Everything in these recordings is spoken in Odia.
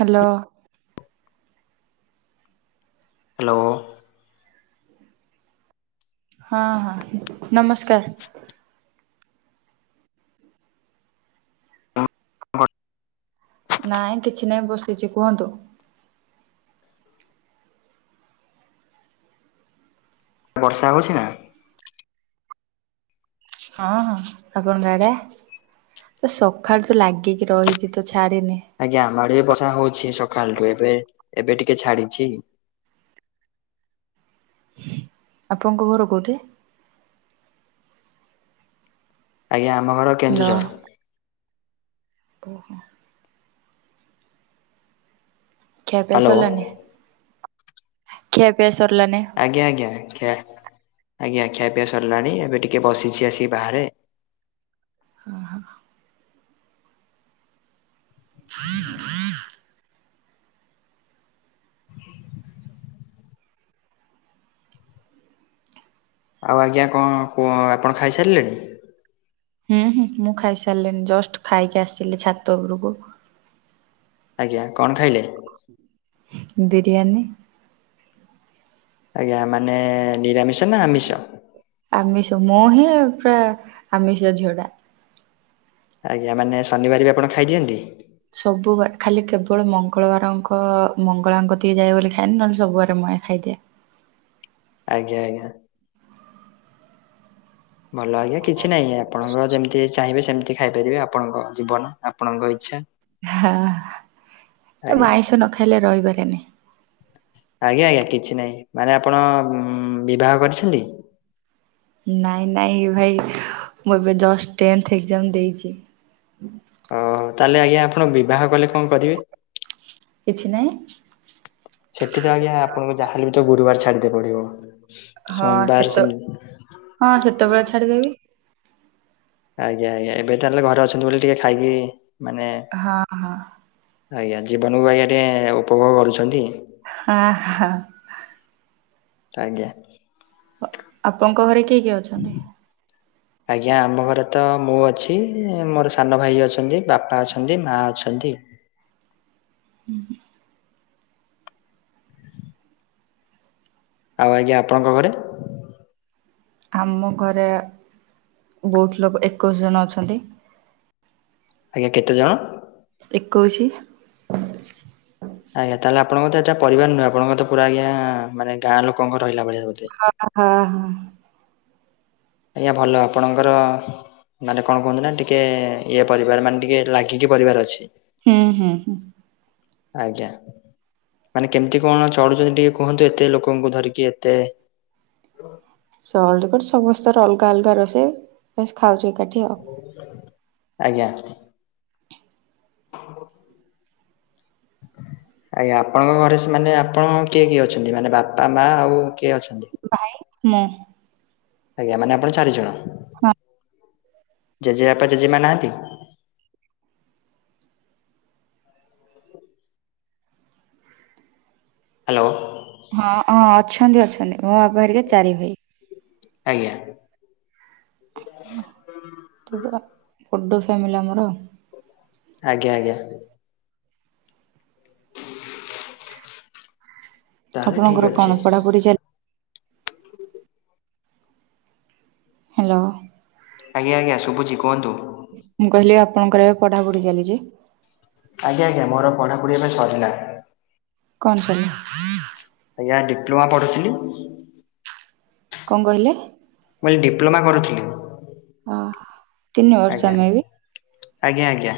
ହାଲୋ। ହାଲୋ। ହଁ ହଁ ନମସ୍କାର୍। ନାଇଁ କିଛି ନାଇଁ ବସିଚି କୁହନ୍ତୁ। ବର୍ଷା ହଉଚି ନା? ହଁ ହଁ ଆପଣଙ୍କ ଆଡେ? ତ ସଖାଳୁ ତ ଲାଗିକି ରହିଚି ତ ଛାଡ଼ିନି। ଆଜ୍ଞା ଆମ ଆଡେ ବି ବର୍ଷା ହଉଛି ସକାଳଠୁ ଏବେ-ଏବେ ଟିକେ ଛାଡିଚି। ଆପଣଙ୍କ ଘର କୋଉଠି? ଆଜ୍ଞା ଆମ ଘର କେନ୍ଦୁଝର୍। ଓ ହ। ଖିଆ ପିଆ ହ୍ୟାଲୋ। ସରିଲାନି ଖିଆ ପିଆ ସରିଲାନି? ଆଜ୍ଞା ଆଜ୍ଞା ଖିଆ ଆଜ୍ଞା ଖିଆ ପିଆ ସରିଲାଣି ଏବେ ଟିକେ ବସିଚି ଆସିକି ବାହାରେ। ଓ ହ। ହୁଁ ଆଉ ଆଜ୍ଞା କଣ କୁହ ଆପଣ ଖାଇସାରିଲେଣି? ହୁଁ ହୁଁ ମୁଁ ଖାଇସାରିଲିଣିି ଜଷ୍ଟ ଖାଇକି ଆସିଲି ଛାତ ଉପରକୁ ଆଜ୍ଞା କଣ ଖାଇଲେ? ବିରିୟାନୀ। ଆଜ୍ଞା ମାନେ ନିରାମିଷ ନା ଆମିଷ? ଆମିଷ, ମୁଁ ହିଁ ପୁରା ଆମିଷ ଝିଅଟା। ଆଜ୍ଞା ମାନେ ଶନିବାର ବି ଆପଣ ଖାଇଦିଅନ୍ତି? ସବୁ ବାର ଖାଲି କେବଳ ମଙ୍ଗଳବାରଙ୍କ ମଙ୍ଗଳାଙ୍କ ଟିକେ ଯାଏ ବୋଲି ଖାଏନି, ନହେଲେ ସବୁ ବାର ଖାଇଦିଏ। ଆଜ୍ଞା-ଆଜ୍ଞା। ଭଲ ଆଜ୍ଞା କିଛି ନାହିଁ ଆପଣଙ୍କ ଯେମିତି ଚାହିଁବେ ସେମିତି ଖାଇପାରିବେ, ଆପଣଙ୍କ ଜୀବନ ଆପଣଙ୍କ ଇଚ୍ଛା। ହା ଏ ମୁଁ ଆଜ୍ଞା। ଆଇଁଷ ନ ଖାଇଲେ ରହିିପାରେନି। ଆଜ୍ଞା-ଆଜ୍ଞା କିଛି ନାହିଁ, ମାନେ ଆପଣ ବିବାହ କରିଛନ୍ତି? ନାଇଁ-ନାଇଁ ଭାଇ ମୁଁ ଏବେ ଜଷ୍ଟ ଟେନ୍ଥ ଏକ୍ଜାମ ଦେଇଛି। ଓହୋ ତାହେଲେ ଆଜ୍ଞା ଆପଣ ବିବାହ କଲେ କଣ କରିବେ? କିଛି ନାହିଁ। ସେଠି ତ ଆଜ୍ଞା ଆପଣଙ୍କୁ ଯାହା ହେଲେ ବି ତ ଗୁରୁବାର ଛାଡିଦେ ପଡିବ। ହଁ ସେତ ସୋମବାର ସେମି ହଁ ସେତବଳେ ଛାଡ଼ିଦେବି। ଆଜ୍ଞା-ଆଜ୍ଞା ଏବେ ତାହେଲେ ଘରେ ଅଛନ୍ତି ବୋଲି ଟିକେ ଖାଇକି ମାନେ ହଁ-ହଁ। ଆଜ୍ଞା ଜୀବନକୁ ଆଜ୍ଞା ଟିକେ ଉପଭୋଗ କରୁଛନ୍ତି? ହଁ-ହଁ। ଆଜ୍ଞା। ଆପଣଙ୍କ ଘରେ କିଏ-କିଏ ଅଛନ୍ତି? ଆଜ୍ଞା ଆମ ଘରେ ତ ମୁଁ ଅଛି, ମୋର ସାନ ଭାଇ ଅଛନ୍ତି, ବାପା ଅଛନ୍ତି, ମା ଅଛନ୍ତି। [unintelligible] ଆଉ ଆଜ୍ଞା ଆପଣଙ୍କ ଘରେ? ଆମ ଘରେ ବହୁତ୍ ଲୋକ ଏକୋଇଶ ଜଣ ଅଛନ୍ତି। ଆଜ୍ଞା କେତେଜଣ? ଏକୋଇସି। ଆଜ୍ଞା ତାହେଲେ ଆପଣଙ୍କ ତ ଏଟା ପରିବାର ନୁହେଁ, ଆପଣଙ୍କ ତ ପୁରା ଆଜ୍ଞା ମାନେ ଗଁ ଲୋକଙ୍କ ରହିଲା ଭଳିଆ ବୋଧେ। ଆ ହ ହଁ। ଆଜ୍ଞା ଭଲ ଆପଣଙ୍କର ମାନେ କଣ କୁହନ୍ତି ନା ଟିକେ ଇଏ ପରିବାର ମାନେ ଟିକେ ଲାଗିକି ପରିବାର ଅଛି। ହୁଁ-ହୁଁ-ହୁଁ। ଆଜ୍ଞା। ମାନେ କେମ୍ତି କଣ ଚଡୁଚନ୍ତି ଟିକେ କୁହନ୍ତୁ ଏତେ ଲୋକଙ୍କୁ ଧରିକି ଏତେ [unintelligible] ସମସ୍ତଙ୍କର ଅଲଗା-ଅଲଗା ରୋଷେଇ ବାସ୍ ଖାଉଚୁ ଏକାଠି ଆଉ। ଆଜ୍ଞା। ହ ଆଜ୍ଞା ଆପଣଙ୍କ ଘରେ ସେ ମାନେ ଆପଣଙ୍କ କିଏ କିଏ ଅଛନ୍ତି, ମାନେ ବାପା ମା ଆଉ କିଏ ଅଛନ୍ତି? ଭାଇ ମୁଁ। ଆଜ୍ଞା ମାନେ ଆପଣ ଚାରି ଜଣ? ହଁ। ଜେଜେବାପା ଜେଜେମା ନାହାନ୍ତି? ହାଲୋ। ହଁ-ହଁ ଅଛନ୍ତି-ଅଛନ୍ତି ମୋ ବାପ ହେରିକା ଚାରି ଭାଇ। ଆଜ୍ଞା। ପୁରା ବଡ ଫ୍ୟାମିଲି ଆମର। ଆଜ୍ଞା-ଆଜ୍ଞା। ତାହେଲେ ଠିକ ଆପଣଙ୍କର ଅଛି କଣ ପଢାପଢି ଚାଲି ହେଲୋ। ଆଜ୍ଞା-ଆଜ୍ଞା ଶୁଭୁଛି କୁହନ୍ତୁ। ମୁଁ କହିଲି ଆପଣଙ୍କର ଏବେ ପଢାପଢି ଚାଲିଛି? ଆଜ୍ଞା ଆଜ୍ଞା, ମୋର ପଢାପଢ଼ି ଏବେ ସରିଲା। କଣ ସରିଲା? ଆଜ୍ଞା ଡିପ୍ଲୋମା ପଢ଼ୁଥିଲି। କଣ କହିଲେ? ମୁଁ ଏଇ ଡିପ୍ଲୋମା କରୁଥିଲି। ଓ ହ। ଆଜ୍ଞା। ଆଜ୍ଞା ଆଜ୍ଞା,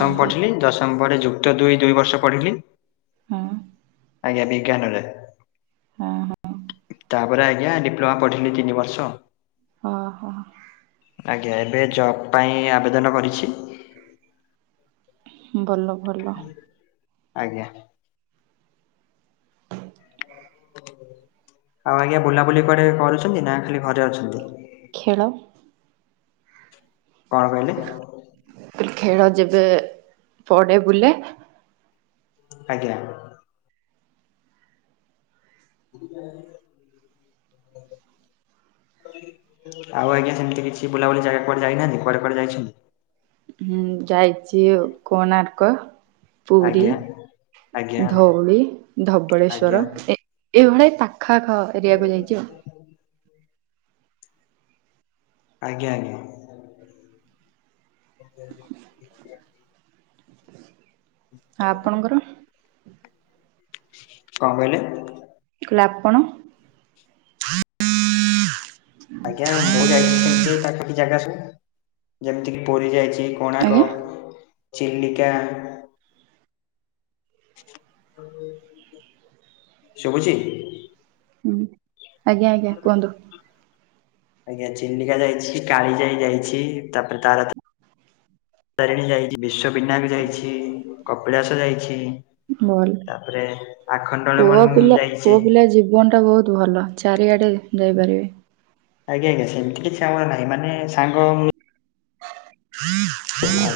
ଅ ହଁ ପଢିଲି ଦଶମ ପରେ ଯୁ କ୍ତ ଦୁଇ, ଦୁଇ ବର୍ଷ ପଢିଲି। ହଁ। ଆଜ୍ଞା ବିଜ୍ଞାନରେ। ହଁ, ହଁ। ତାପରେ ଆଜ୍ଞା ଡିପ୍ଲୋମା ପଢ଼ିଲି ତିନି ବର୍ଷ। ଓହୋ। ଆଜ୍ଞା, ଏବେ ଜବ୍ ପାଇଁ ଆବେଦନ କରିଛି। ଭଲ, ଭଲ। ଆଜ୍ଞା। ଆଉ ଆଜ୍ଞା, ବୁଲାବୁଲି କୁଆଡେ କରୁଛନ୍ତି? ନା ଖାଲି ଘରେ ଅଛନ୍ତି? ଖେଳ। କଣ କହିଲେ? ଖେଳ ଯେବେ ପଡ଼େ ବୁଲେ। ଆଜ୍ଞା। [unintelligible] ଆଉ ଆଜ୍ଞା, ସେମିତି କିଛି ବୁଲାବୁଲି ଜାଗା କୁଆଡେ ଯାଇନାହାନ୍ତି? କୁଆଡେ, କୁଆଡେ ଯାଇଛନ୍ତି? ହୁଁ ଯାଇଚି କୋଣାର୍କ ପୁରୀ, ଆଜ୍ଞା। ଆଜ୍ଞା ଧଉଳି, ଆଜ୍ଞା ଧବଳେଶ୍ଵର ଏଇଭଳିଆ ପାଖା, ଆଖ [inaudible] ଆଜ୍ଞା, ଆଜ୍ଞା। ହୁଁ ହୁଁ ଆପଣଙ୍କର? କଣ କହିଲେ? କ- ଆପଣ? ଆଜ୍ଞା ମୁଁ ଯାଇଛି, ସେମିତି ପାଖାପାଖି ଜାଗା ସବୁ। ଯେମିତି କିି ପୁରୀ ଯାଇଛି କୋଣାର୍କ, ଆଜ୍ଞା ଚିଲିକା ଶୁଭୁଛି? ହୁଁ ଆଜ୍ଞା ଆଜ୍ଞା, କୁହନ୍ତୁ? ଆଜ୍ଞା ଚିଲିକା ଯାଇଛି, କାଳି ଯାଇ ଯାଇଛି, ତାପରେ ତାର ତା ତାରିଣୀ ଯାଇଛି। ବିଶ୍ଵ ବିନାୟକ ଯାଇଛି। କପିଳାସ ଯାଇଛି। ଭଲ୍, ତାପରେ ପୁଅ ଆଖଣ୍ଡଳମଣି ପିଲା ଯାଇଛି। ପୁଅ ପିଲା ଜୀବନ ଟା ବୋହୁତ୍ ଭଲ। ଚାରିଆଡ଼େ ଯାଇପାରିବେ। ଆଜ୍ଞା ଆଜ୍ଞା। ସେମିତି କିଛି ଆମର ନାହିଁ। ମାନେ ସାଙ୍ଗ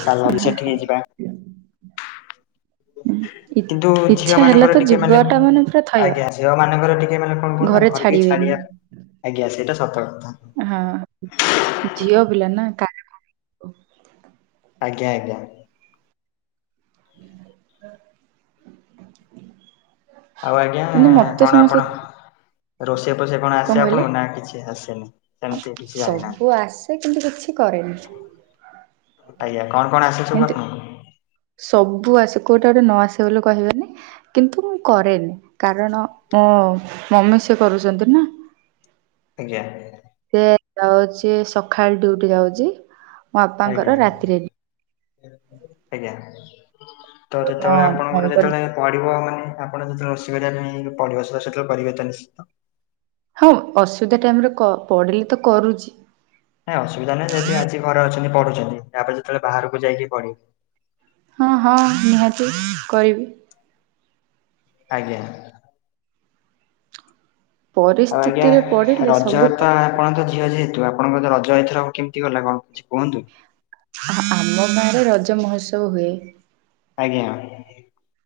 ଚାଲ ଆହା ସେଠିକି ଯିବା। ଇ କିନ୍ତୁ ଝିଅ ଇଚ୍ଛା ହେଲା ମାନଙ୍କର ତ ଟିକେ ମାନେ, ଯିବାଟା ପୁରା ଥୟ। ଆଜ୍ଞା ଝିଅ ମାନଙ୍କର ଟିକେ ମାନେ କଣ କହନ୍ତି ଘରେ ଘ ଟିକେ ଛାଡିବେନି ଛାଡିବା, ଆଜ୍ଞା ସେଇଟା ସତ କଥା। ହଁ ଝିଅ ପିଲା ନା ଆଜ୍ଞା, ଆଜ୍ଞା। ଆଉ ଆଜ୍ଞା କିନ୍ତୁ ମତେ କଣ ସମସ୍ତେ ଆପଣ ରୋଷେଇ ପୋଷେଇ କଣ ଆସେ ଆପଣଙ୍କୁ? ନା କିଛି ଆସେନି ସେମିତି କିଛି ଜାଣିନା ସେ କିନ୍ତୁ କିଛି କରେ ଆଜ୍ଞା କଣ କଣ ଆସେ ସବୁ କିନ୍ତୁ ଆପଣଙ୍କୁ? ସବୁ ଆସେ କୋଉଟା ଗୋଟେ ନ ଆସେ ବୋଲି କହିବେନି। କିନ୍ତୁ ମୁଁ କରେନି କାରଣ ମୋ ମମି ସେ କରୁଚନ୍ତି ନା। ଆଜ୍ଞା। ସେ ଯାଉଚି ସଖାଳେ ଡୁଟି ଯାଉଚି। ଆଜ୍ଞା ଆଜ୍ଞା। ତ ମୋ ଯେତେବେଳେ ଆପଣଙ୍କର ମମିଙ୍କର ଯେତେବେଳେ ପଡିବ ମାନେ ଆପଣ ଯେତେବେଳେ ଅସୁବିଧାରେ ପଡିବ ସେତ୍ ସେତେବେଳ କରିବେ ତ ନିଶ୍ଚିତ? ହଁ ଅସୁବିଧା ଟାଇମରେ କ ପଡିଲେ ତ କରୁଚି। ନାଇଁ ଅସୁବିଧା ନାହିଁ ଯଦି ଆଜି ଘରେ ଅଛନ୍ତି ପଢୁଚନ୍ତି ୟାପରେ ଯେତେବେଳେ ବାହାରକୁ ଯାଇକି ପଢି ହଁ ହଁ ନିହାତି କରିବି। ଆଜ୍ଞା। ଆଉ ଆଜ୍ଞା ପରିସ୍ଥିତିରେ ପଡିଲେ ରଜ ସବୁ ତ ଆପଣ ତ ଜା ଝିଅ ଯେହେତୁ ଆପଣଙ୍କ ତ ରଜ ଏଇଥର କେମୀତି ଗଲା କଁ କିଛି କୁହନ୍ତୁ? ଆ ଆମ ଗାଁରେ ରଜ ମହୋତ୍ସବ ହୁଏ। ଆଜ୍ଞା।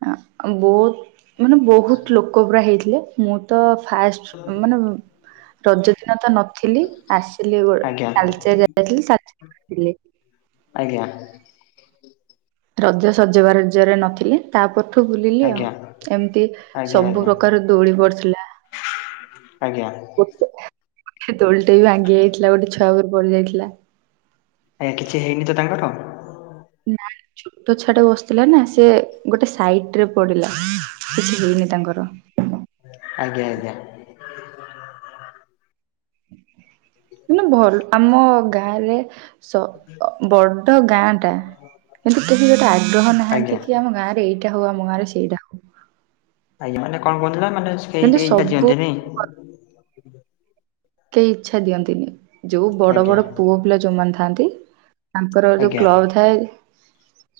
ଆ ବୋଉ ମାନେ ବହୁତ ଲୋକ ପୁରା ହେଇଥିଲେ ମୁଁ ତ ଫାସ ମାନେ ବ ରଜ ଦିନ ତ ନଥିଲି ଆସିଲି ବ ଆଜ୍ଞା ତାଳଚେର ଯାଇଥିଲି ସା ଥିଲେ ଆଜ୍ଞା। ରଜ ସଜବା ରଜରେ ନଥିଲି ତା ପରଠୁ ବୁଲିଲି ଆଉ ଆଜ୍ଞା ଆଜ୍ଞା ଏମିତି ସବୁ ଆଜ୍ଞା। ପ୍ରକାର ଦୋଳି ପଡିଥିଲା। ଆଜ୍ଞା। ଗୋଟେ ସେ ଦୋଳିଟେ ବି ଭାଙ୍ଗି ଯାଇଥିଲା ଗୋଟେ ଛୁଆ ଉପରେ ପଡି ଯାଇଥିଲା। ଆଜ୍ଞା କିଛି ହେଇନି ତ ତାଙ୍କର? ନା ଛୋଟ ଛୁଆଟା ବସିଥିଲା ନା ସେ ଗୋଟେ ସାଇଟରେ ପଡିଲା। କିଛି ହେଇନି ତାଙ୍କର। ଆଜ୍ଞା ଆଜ୍ଞା। ଏମେ ଭଲ ଆମ ଗାଁରେ ସ ଅ ବଡ ଗାଁ ଟା। କିନ୍ତୁ କେହି ଗୋଟେ ଆଗ୍ରହ ଆଜ୍ଞା। ନାହାନ୍ତି କି ଆମ ଗାଁରେ ଏଇଟା ହଉ ଆମ ଗାଁ ରେ ସେଇଟା ହଉ। ଆଜ୍ଞା ମାନେ କଁ କୁହନ୍ତି ନା ମାନେ ସେ କେହି କିନ୍ତୁ ଟେହି ଇଟା ସବୁ ଦିଅନ୍ତିନି। କେଇ ଇଚ୍ଛା ଦିଅନ୍ତିନି ଯୋଉ ବଡ ଆଜ୍ଞା ବଡ ପୁଅ ପିଲା ଯୋଉମାନେ ଥାଆନ୍ତି ତାଙ୍କର ଯୋଉ ଆଜ୍ଞା କ୍ଲବ ଥାଏ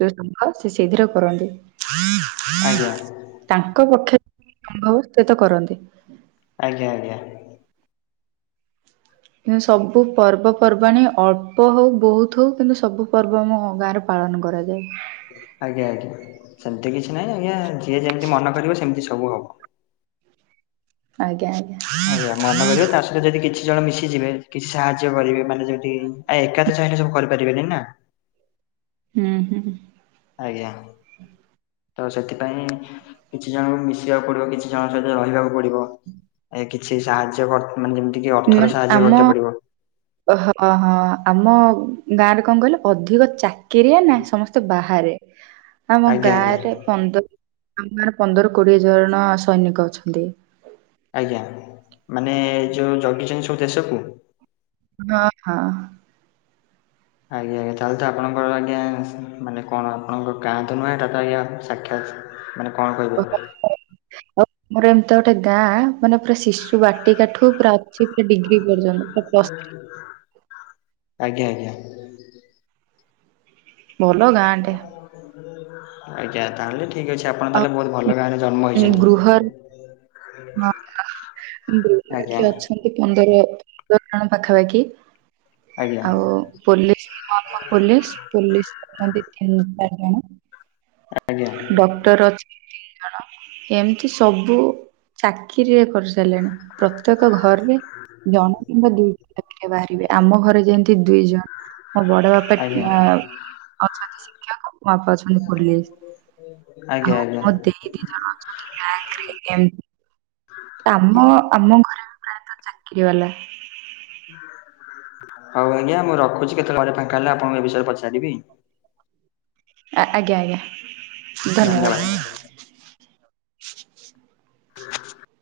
ଯୋଉ ସଂଘ ସେ ସେଇଥିରେ କରନ୍ତି। ଆଜ୍ଞା। ତାଙ୍କ ପକ୍ଷ ତିକି ସମ୍ଭବ ତେତ କରନ୍ତି। ଆଜ୍ଞା ଆଜ୍ଞା। ଆଜ୍ଞା କିନ୍ତୁ ସବୁ ପର୍ବପର୍ବାଣି ଅଳ୍ପ ହଉ ବହୁତ ହଉ କିନ୍ତୁ ସବୁ ପର୍ବ ଆମ ଗାଁରେ ପାଳନ କରାଯାଏ। ଆଜ୍ଞା ଆଜ୍ଞା ସେମିତି କିଛି ନାହିଁ ଆଜ୍ଞା ଯିଏ ଯେମିତି ମନ କରିବ ସେମିତି ସବୁ ହବ। ଆଜ୍ଞା ଆଜ୍ଞା। ଆଜ୍ଞା ମନେ କରିବେ ତା ସହିତ ଯଦି କିଛି ଜଣ ମିଶିଯିବେ କିଛି ସାହାଯ୍ୟ କରିବେ ମାନେ ଯେ ଟିଁ ଆ ଏକାତ ଚାହିଁଲେ ସବୁ କରିପାରିବେନି ନା। ହୁଁ ହୁଁ। ଆଜ୍ଞା। ତ ସେଥିପାଇଁ କିଛି ଜଣଙ୍କୁ ମିଶିବାକୁ ପଡିବ କିଛି ଜଣଙ୍କ ସହିତ ରହିବାକୁ ପଡ଼ିବ ଏ କିଛି ସାହାଯ୍ୟ କର ମାନେ ଯେମିତିକି ଅର୍ଥର ସାହାଯ୍ୟ କରତେ ପଡିବ। ଓହୋ ଅହଁ ଆମ ଗାଁରେ କଁ କହିଲ ଅଧିକ ଚାକିରିଆ ନା ସମସ୍ ତ ବାହାରେ ଆମ ଆଜ୍ଞା ଆଜ୍ଞା ଗାଁରେ ପନ୍ଦର ଆମ ଗାଁରେ ପନ୍ଦର କୋଡିଏ ଜଣ ସୈନିକ ଅଛନ୍ତି। ଆଜ୍ଞା ମାନେ ଯୋଉ ଜଗିଛନ୍ତି ସବୁ ଦେଶକୁ? ହଁ ହଁ। ଆଜ୍ଞା ଆଜ୍ଞା ତାହେଲେ ତ ଆପଣଙ୍କର ଆଜ୍ଞା ମାନେ କଣ ଆପଣଙ୍କ ଗାଁ ତ ନୁହେଁ ଏଟା ତ ଆଜ୍ଞା ସାକ୍ଷାତ ମାନେ କଣ କହିବେ? ଆମର ଏମିତି ଗୋଟେ ଗାଁ ମାନେ ପୁରା ଶିଶୁ ବାଟିକାଠୁ ପୁରା ସିକ୍ଟୀ ପୁରା ଡିଗ୍ରୀ ପର୍ଯ୍ୟନ୍ତ ପୁରା ପ୍ଲସ [inaudible] ଆଜ୍ଞା ଆଜ୍ଞା। ଭଲ ଗାଁଟେ। ଆଜ୍ଞା ତାହେଲେ ଠିକ୍ ଅଛି ଆପଣ ଆଉ ତାହେଲେ ବହୁତ ଭଲ ଗାଁରେ ଜନ୍ମ ଉଁ ଗୃହରେ ହେଇଛନ୍ତି। ହଁ [unintelligible] ଆଜ୍ଞା। ଅଛନ୍ତି ପନ୍ଦର ପନ୍ଦର ଜଣ ପାଖାପାଖି ଆଜ୍ଞା ଆଉ ପୋଲିସ ମାମା ପୋଲିସ ପୋଲିସ ଅଛନ୍ତି ତିନି ଚାରି ଜଣ। ଆଜ୍ଞା। ଡକ୍ଟର ଅଛନ୍ ଜଣ। ଏମିତି ସବୁ ଚାକିରିରେ କରି ସାରିଲେଣି ପ୍ରତ୍ୟେକ ଘରେ ଜଣେ କିମ୍ବା ଦୁଇ ଜଣ ଚାକିରିଆ ବାହାରିବେ ଆମ ଘରେ ଯେମିତି ଦୁଇ ଜଣ। ମୋ ବଡ ବାପା ଆଜ୍ଞା ଅ ଅଛନ୍ତି ଶିକ୍ଷକ ମୋ ବାପା ଅଛନ୍ତି ପୋଲିସ। ଆଜ୍ଞା ଆଉ ଆଜ୍ଞା। ମୋ ଦେଇ ଦି ଜଣ ଅଛନ୍ତି ବ୍ୟାଙ୍କରେ ଏମ୍ କାମ ଆମ ଘରେ ପ୍ରାୟତଃ ଚାକିରି ବାଲା। ହଉ ଆଜ୍ଞା ମୁଁ ରଖୁଛି କେତେବେଳେ ଘରେ ଫାଙ୍କା ହେଲେ ଆପଣଙ୍କୁ ଏ ବିଷୟରେ ପଚାରିବି। ଆଜ୍ଞା ଆଜ୍ଞା ଧନ୍ୟବାଦ। ଧନ୍ୟବାଦ। [inaudible]